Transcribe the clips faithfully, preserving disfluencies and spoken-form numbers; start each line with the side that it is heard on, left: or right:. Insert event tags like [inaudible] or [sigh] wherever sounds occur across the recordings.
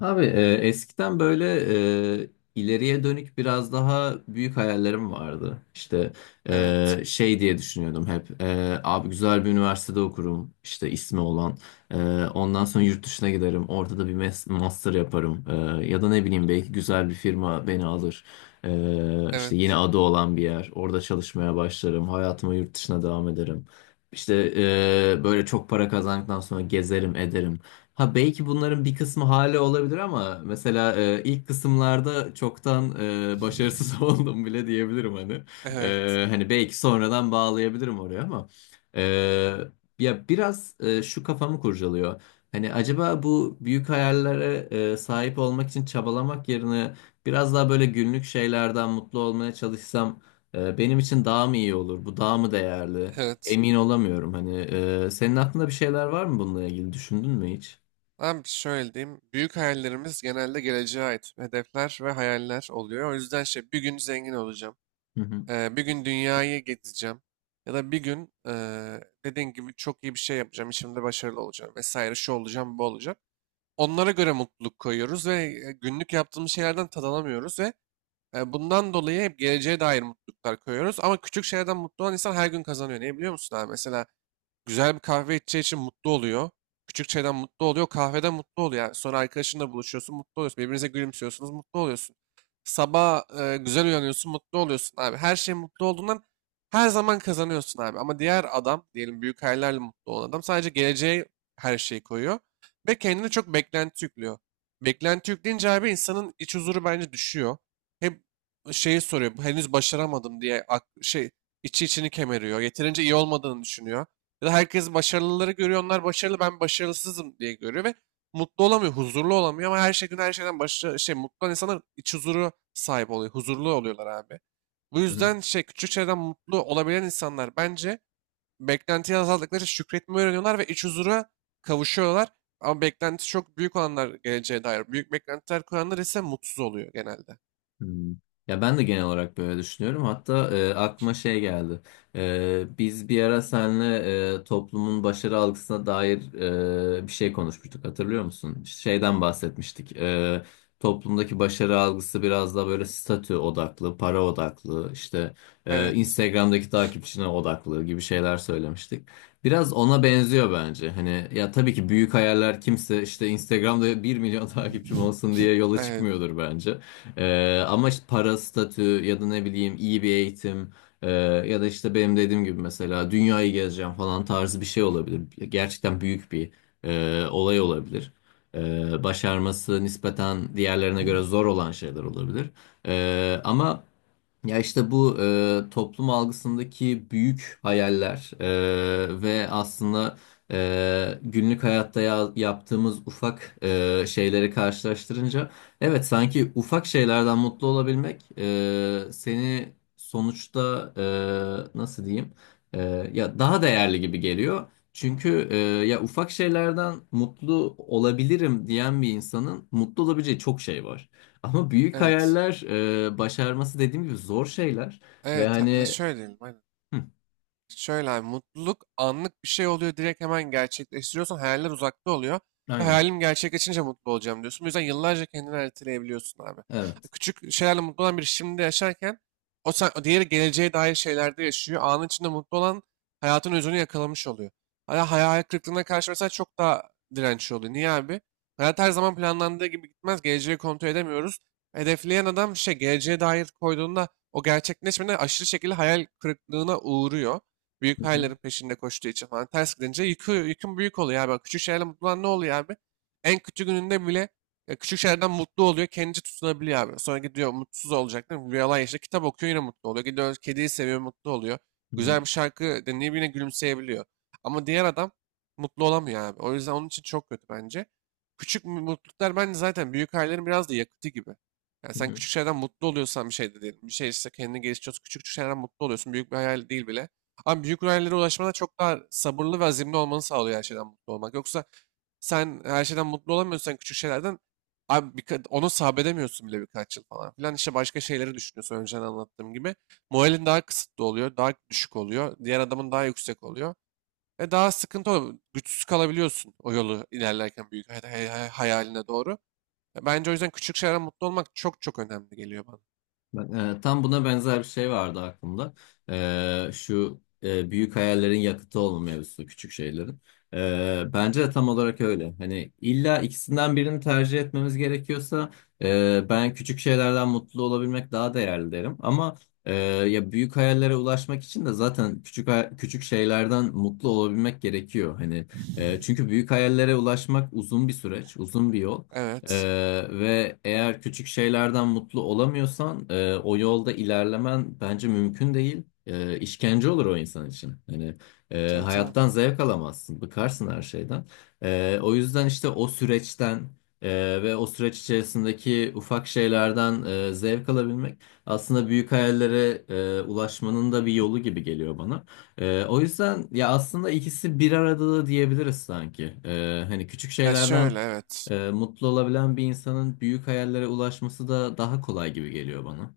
left: Abi, e, eskiden böyle e, ileriye dönük biraz daha büyük hayallerim vardı. İşte,
right: Evet,
left: e, şey diye düşünüyordum hep. E, abi, güzel bir üniversitede okurum, işte ismi olan. E, Ondan sonra yurt dışına giderim. Orada da bir mes- master yaparım. E, ya da ne bileyim, belki güzel bir firma beni alır. E, işte yeni
right: evet,
left: adı olan bir yer. Orada çalışmaya başlarım. Hayatıma yurt dışına devam ederim. İşte, e, böyle çok para kazandıktan sonra gezerim, ederim. Ha, belki bunların bir kısmı hala olabilir ama mesela, e, ilk kısımlarda çoktan e, başarısız [laughs] oldum bile diyebilirim hani.
right: evet,
left: E, hani belki sonradan bağlayabilirim oraya ama, e, ya biraz, e, şu kafamı kurcalıyor. Hani acaba bu büyük hayallere e, sahip olmak için çabalamak yerine biraz daha böyle günlük şeylerden mutlu olmaya çalışsam, e, benim için daha mı iyi olur? Bu daha mı değerli?
right: evet.
left: Emin olamıyorum hani. E, senin aklında bir şeyler var mı bununla ilgili? Düşündün mü hiç?
right: Abi şöyle diyeyim. Büyük hayallerimiz genelde geleceğe ait hedefler ve hayaller oluyor. O yüzden şey bir gün zengin olacağım.
left: Hı hı.
right: Eee, bir gün dünyayı gezeceğim. Ya da bir gün eee dediğin gibi çok iyi bir şey yapacağım. İşimde başarılı olacağım vesaire. Şu olacağım, bu olacağım. Onlara göre mutluluk koyuyoruz ve e, günlük yaptığımız şeylerden tad alamıyoruz ve e, bundan dolayı hep geleceğe dair mutluluklar koyuyoruz. Ama küçük şeylerden mutlu olan insan her gün kazanıyor. Niye biliyor musun abi? Mesela güzel bir kahve içeceği için mutlu oluyor. Küçük şeyden mutlu oluyor. Kahveden mutlu oluyor. Yani sonra arkadaşınla buluşuyorsun, mutlu oluyorsun. Birbirinize gülümsüyorsunuz, mutlu oluyorsun. Sabah e, güzel uyanıyorsun, mutlu oluyorsun abi. Her şey mutlu olduğundan her zaman kazanıyorsun abi. Ama diğer adam, diyelim büyük hayallerle mutlu olan adam, sadece geleceğe her şeyi koyuyor. Ve kendine çok beklenti yüklüyor. Beklenti yükleyince abi insanın iç huzuru bence düşüyor. Hep şeyi soruyor, henüz başaramadım diye, ak- şey, içi içini kemeriyor. Yeterince iyi olmadığını düşünüyor. Ya da herkes başarılıları görüyor, onlar başarılı, ben başarısızım diye görüyor ve mutlu olamıyor, huzurlu olamıyor. Ama her şey gün her şeyden başarı, şey, mutlu olan insanlar iç huzuru sahip oluyor, huzurlu oluyorlar abi. Bu
left: Hı hı.
right: yüzden şey küçük şeylerden mutlu olabilen insanlar, bence beklentiyi azalttıkları için şükretmeyi öğreniyorlar ve iç huzura kavuşuyorlar. Ama beklenti çok büyük olanlar, geleceğe dair büyük beklentiler kuranlar ise mutsuz oluyor genelde.
left: Hmm. Ya, ben de genel olarak böyle düşünüyorum. Hatta e, aklıma şey geldi. E, biz bir ara seninle e, toplumun başarı algısına dair e, bir şey konuşmuştuk. Hatırlıyor musun? Şeyden bahsetmiştik. E, toplumdaki başarı algısı biraz daha böyle statü odaklı, para odaklı, işte, e,
right: Evet.
left: Instagram'daki takipçine odaklı gibi şeyler söylemiştik. Biraz ona benziyor bence. Hani ya, tabii ki büyük hayaller kimse işte Instagram'da bir milyon [laughs] takipçim olsun diye yola
right: Evet.
left: çıkmıyordur bence. Ee, ama işte para, statü ya da ne bileyim iyi bir eğitim, e, ya da işte benim dediğim gibi mesela dünyayı gezeceğim falan tarzı bir şey olabilir. Gerçekten büyük bir e, olay olabilir. Ee, başarması nispeten diğerlerine göre zor olan şeyler olabilir. Ee, ama ya işte bu e, toplum algısındaki büyük hayaller e, ve aslında e, günlük hayatta ya- yaptığımız ufak e, şeyleri karşılaştırınca, evet, sanki ufak şeylerden mutlu olabilmek e, seni sonuçta, e, nasıl diyeyim, e, ya daha değerli gibi geliyor. Çünkü e, ya, ufak şeylerden mutlu olabilirim diyen bir insanın mutlu olabileceği çok şey var. Ama büyük
right: Evet.
left: hayaller, e, başarması dediğim gibi zor şeyler ve
right: Evet. ha- e,
left: hani.
right: Şöyle diyelim. Aynen.
left: Hı,
right: Şöyle abi, mutluluk anlık bir şey oluyor. Direkt hemen gerçekleştiriyorsun. Hayaller uzakta oluyor. Ve
left: aynen,
right: hayalim gerçekleşince mutlu olacağım diyorsun. Bu yüzden yıllarca kendini erteleyebiliyorsun abi. E,
left: evet.
right: Küçük şeylerle mutlu olan biri şimdi yaşarken, o, sen, o diğeri geleceğe dair şeylerde yaşıyor. Anın içinde mutlu olan hayatın özünü yakalamış oluyor. Hala hayal kırıklığına karşı mesela çok daha dirençli oluyor. Niye abi? Hayat her zaman planlandığı gibi gitmez. Geleceği kontrol edemiyoruz. Hedefleyen adam şey geleceğe dair koyduğunda, o gerçekleşmeden aşırı şekilde hayal kırıklığına uğruyor. Büyük
left: Hı hı.
right: hayallerin peşinde koştuğu için, falan ters gidince yükü, yükün büyük oluyor abi. Küçük şeylerle mutlu olan ne oluyor abi? En kötü gününde bile e, küçük şeylerden mutlu oluyor. Kendince tutunabiliyor abi. Sonra gidiyor mutsuz olacak değil mi? Bir yalan yaşında kitap okuyor, yine mutlu oluyor. Gidiyor kediyi seviyor, mutlu oluyor.
left: Hı hı.
right: Güzel bir şarkı dinleyip yine gülümseyebiliyor. Ama diğer adam mutlu olamıyor abi. O yüzden onun için çok kötü bence. Küçük mutluluklar bence zaten büyük hayallerin biraz da yakıtı gibi. Yani
left: Hı
right: sen
left: hı.
right: küçük şeylerden mutlu oluyorsan bir şey de değil. Bir şey, işte kendini geliştiriyorsun. Küçük küçük şeylerden mutlu oluyorsun. Büyük bir hayal değil bile. Ama büyük hayallere ulaşmada çok daha sabırlı ve azimli olmanı sağlıyor her şeyden mutlu olmak. Yoksa sen her şeyden mutlu olamıyorsan, küçük şeylerden abi, birka- onu sabredemiyorsun bile birkaç yıl falan filan. İşte başka şeyleri düşünüyorsun, önceden anlattığım gibi. Moralin daha kısıtlı oluyor, daha düşük oluyor. Diğer adamın daha yüksek oluyor. Ve daha sıkıntı oluyor. Güçsüz kalabiliyorsun o yolu ilerlerken, büyük hay- hay- hay- hayaline doğru. Ya bence o yüzden küçük şeylerden mutlu olmak çok çok önemli geliyor bana.
left: Ben- e, tam buna benzer bir şey vardı aklımda. E, şu e, büyük hayallerin yakıtı olma mevzusu, küçük şeylerin. E, bence de tam olarak öyle. Hani illa ikisinden birini tercih etmemiz gerekiyorsa, e, ben küçük şeylerden mutlu olabilmek daha değerli derim. Ama e, ya, büyük hayallere ulaşmak için de zaten küçük hay- küçük şeylerden mutlu olabilmek gerekiyor. Hani, e, çünkü büyük hayallere ulaşmak uzun bir süreç, uzun bir yol.
right: Evet.
left: Ee, ve eğer küçük şeylerden mutlu olamıyorsan, e, o yolda ilerlemen bence mümkün değil. E, işkence olur o insan için. Yani, e,
right: Tabii tabii.
left: hayattan zevk alamazsın, bıkarsın her şeyden. E, o yüzden işte o süreçten e, ve o süreç içerisindeki ufak şeylerden e, zevk alabilmek, aslında büyük hayallere e, ulaşmanın da bir yolu gibi geliyor bana. E, o yüzden ya, aslında ikisi bir arada da diyebiliriz sanki. E, hani küçük
right: Ya
left: şeylerden
right: şöyle evet.
left: ee, mutlu olabilen bir insanın büyük hayallere ulaşması da daha kolay gibi geliyor bana.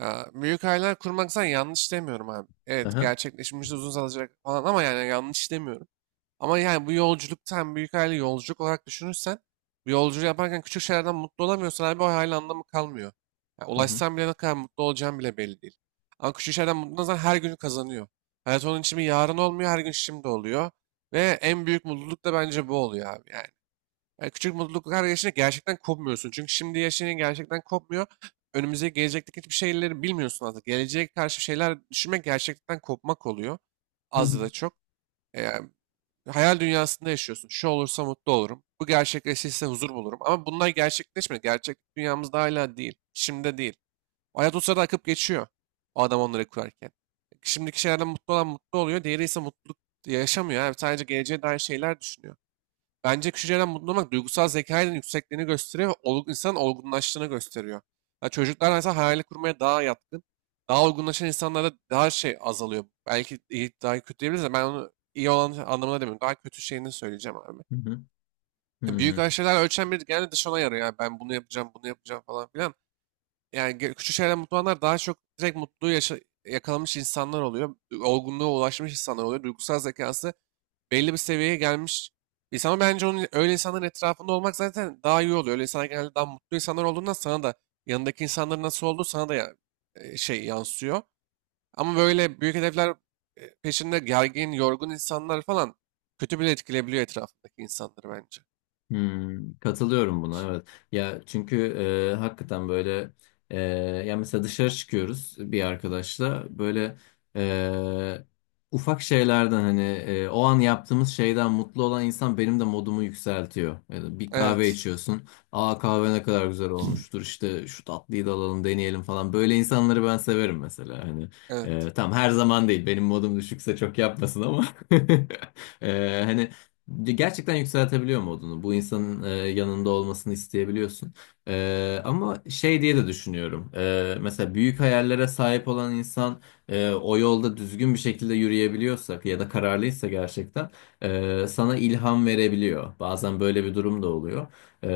right: Ya, büyük hayaller kurmaksan yanlış demiyorum abi. Evet,
left: Aha.
right: gerçekleşmesi uzun alacak falan, ama yani yanlış demiyorum. Ama yani bu yolculukta, hem büyük hayali yolculuk olarak düşünürsen, bu yolculuğu yaparken küçük şeylerden mutlu olamıyorsan abi o hayal anlamı kalmıyor. Ya,
left: Hı hı.
right: ulaşsan bile ne kadar mutlu olacağın bile belli değil. Ama küçük şeylerden mutlu olan her gün kazanıyor. Hayat onun için bir yarın olmuyor, her gün şimdi oluyor. Ve en büyük mutluluk da bence bu oluyor abi yani. E, küçük mutluluklar yaşını gerçekten kopmuyorsun. Çünkü şimdi yaşayınca gerçekten kopmuyor. Önümüzdeki gelecekteki hiçbir şeyleri bilmiyorsun aslında. Geleceğe karşı şeyler düşünmek gerçekten kopmak oluyor.
left: Hı
right: Az
left: hı.
right: ya da çok. E, Hayal dünyasında yaşıyorsun. Şu olursa mutlu olurum. Bu gerçekleşirse huzur bulurum. Ama bunlar gerçekleşmiyor. Gerçek dünyamızda hala değil. Şimdi değil. O hayat o sırada akıp geçiyor. O adam onları kurarken, şimdiki şeylerden mutlu olan mutlu oluyor. Diğeri ise mutluluk yaşamıyor. Yani sadece geleceğe dair şeyler düşünüyor. Bence küçük şeylerden mutlu olmak duygusal zekanın yüksekliğini gösteriyor ve olgun, insanın olgunlaştığını gösteriyor. Ya çocuklar mesela hayali kurmaya daha yatkın. Daha olgunlaşan insanlarda daha şey azalıyor. Belki iyi, daha kötü diyebiliriz de ben onu iyi olan anlamına demiyorum. Daha kötü şeyini söyleyeceğim abi.
left: Hı hı.
right: Ya
left: Hı.
right: büyük şeyler ölçen biri genelde dışına yarıyor. Yani ben bunu yapacağım, bunu yapacağım falan filan. Yani ge- küçük şeylerden mutlu olanlar daha çok direkt mutluluğu yaşa- yakalamış insanlar oluyor. Olgunluğa ulaşmış insanlar oluyor. Duygusal zekası belli bir seviyeye gelmiş insan, ama bence onun, öyle insanların etrafında olmak zaten daha iyi oluyor. Öyle insanlar genelde daha mutlu insanlar olduğundan, sana da yanındaki insanların nasıl olduğu sana da ya- e, şey yansıyor. Ama böyle büyük hedefler e, peşinde gergin, yorgun insanlar falan, kötü bile etkileyebiliyor etrafındaki insanları bence.
left: Hmm, katılıyorum buna, evet. Ya çünkü e, hakikaten böyle, e, ya mesela dışarı çıkıyoruz bir arkadaşla böyle, e, ufak şeylerden hani, e, o an yaptığımız şeyden mutlu olan insan benim de modumu yükseltiyor. Yani bir kahve
right: Evet,
left: içiyorsun. Aa, kahve ne kadar güzel olmuştur, işte şu tatlıyı da alalım deneyelim falan. Böyle insanları ben severim mesela, hani.
right: evet,
left: E, tamam, her zaman değil, benim modum düşükse çok yapmasın ama. [laughs] E, hani, gerçekten yükseltebiliyor modunu. Bu insanın e, yanında olmasını isteyebiliyorsun. E, ama şey diye de düşünüyorum. E, mesela büyük hayallere sahip olan insan, e, o yolda düzgün bir şekilde yürüyebiliyorsak ya da kararlıysa, gerçekten e, sana ilham verebiliyor. Bazen böyle bir durum da oluyor. E,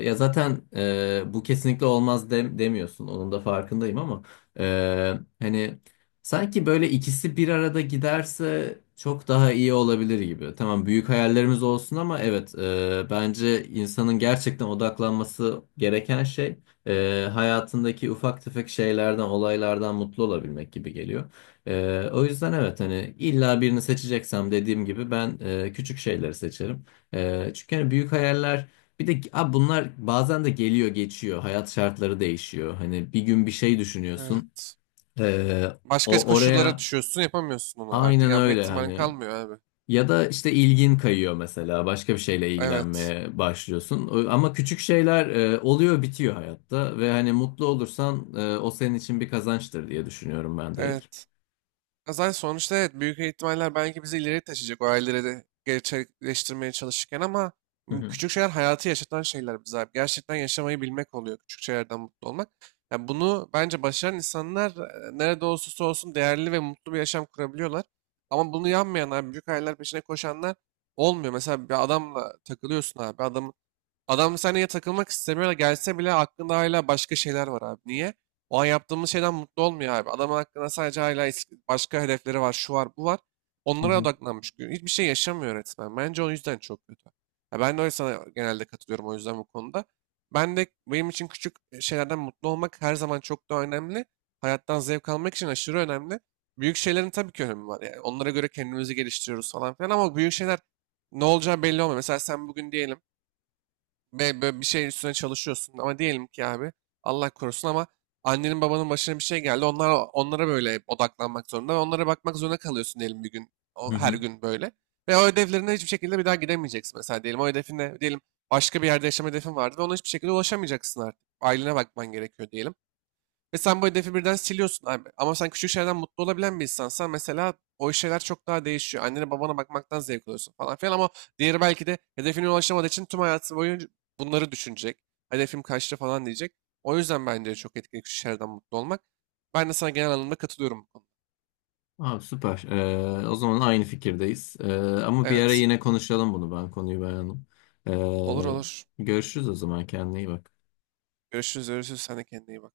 left: Ya zaten e, bu kesinlikle olmaz dem- demiyorsun. Onun da farkındayım ama, e, hani sanki böyle ikisi bir arada giderse çok daha iyi olabilir gibi. Tamam, büyük hayallerimiz olsun ama evet, e, bence insanın gerçekten odaklanması gereken şey, e, hayatındaki ufak tefek şeylerden, olaylardan mutlu olabilmek gibi geliyor. E, o yüzden evet, hani illa birini seçeceksem dediğim gibi ben e, küçük şeyleri seçerim. E, çünkü hani büyük hayaller, bir de abi bunlar bazen de geliyor geçiyor. Hayat şartları değişiyor. Hani bir gün bir şey düşünüyorsun.
right: evet.
left: Ee,
right: Başka
left: O
right: koşullara
left: oraya,
right: düşüyorsun, yapamıyorsun onu artık.
left: aynen
right: Yapma
left: öyle
right: ihtimalin
left: hani,
right: kalmıyor abi.
left: ya da işte ilgin kayıyor mesela, başka bir şeyle
right: Evet,
left: ilgilenmeye başlıyorsun. O- ama küçük şeyler e, oluyor bitiyor hayatta ve hani mutlu olursan, e, o senin için bir kazançtır diye düşünüyorum ben direkt.
right: evet. Zaten sonuçta evet, büyük ihtimaller belki bizi ileriye taşıyacak, o hayalleri de gerçekleştirmeye çalışırken ama
left: Hı
right: m,
left: hı.
right: küçük şeyler hayatı yaşatan şeyler bize abi. Gerçekten yaşamayı bilmek oluyor küçük şeylerden mutlu olmak. Yani bunu bence başaran insanlar e, nerede olursa olsun değerli ve mutlu bir yaşam kurabiliyorlar. Ama bunu yanmayan abi, büyük hayaller peşine koşanlar olmuyor. Mesela bir adamla takılıyorsun abi. Adam Adam seninle takılmak istemiyor, da gelse bile aklında hala başka şeyler var abi. Niye? O an yaptığımız şeyden mutlu olmuyor abi. Adamın aklında sadece hala eski- başka hedefleri var, şu var, bu var.
left: Hı
right: Onlara
left: hı.
right: odaklanmış. Hiçbir şey yaşamıyor resmen. Bence o yüzden çok kötü. Ya ben de öyle, sana genelde katılıyorum o yüzden bu konuda. Ben de, benim için küçük şeylerden mutlu olmak her zaman çok da önemli. Hayattan zevk almak için aşırı önemli. Büyük şeylerin tabii ki önemi var. Yani onlara göre kendimizi geliştiriyoruz falan filan, ama büyük şeyler ne olacağı belli olmuyor. Mesela sen bugün diyelim ve böyle bir şeyin üstüne çalışıyorsun, ama diyelim ki abi, Allah korusun ama annenin babanın başına bir şey geldi. Onlar, onlara böyle odaklanmak zorunda ve onlara bakmak zorunda kalıyorsun diyelim, bir gün
left: Hı
right: o, her
left: hı.
right: gün böyle. Ve o ödevlerine hiçbir şekilde bir daha gidemeyeceksin mesela diyelim. O hedefine diyelim, başka bir yerde yaşama hedefin vardı ve ona hiçbir şekilde ulaşamayacaksın artık. Ailene bakman gerekiyor diyelim. Ve sen bu hedefi birden siliyorsun. Ay- Ama sen küçük şeylerden mutlu olabilen bir insansan mesela, o şeyler çok daha değişiyor. Annene babana bakmaktan zevk alıyorsun falan filan, ama diğeri belki de hedefine ulaşamadığı için tüm hayatı boyunca bunları düşünecek. Hedefim kaçtı falan diyecek. O yüzden bence çok etkili küçük şeylerden mutlu olmak. Ben de sana genel anlamda katılıyorum bu konuda.
left: Abi, süper. Ee, o zaman aynı fikirdeyiz. Ee, ama bir ara
right: Evet.
left: yine konuşalım bunu, ben konuyu beğendim.
right: Olur
left: Ee,
right: olur.
left: Görüşürüz o zaman, kendine iyi bak.
right: Görüşürüz görüşürüz. Sen de kendine iyi bak.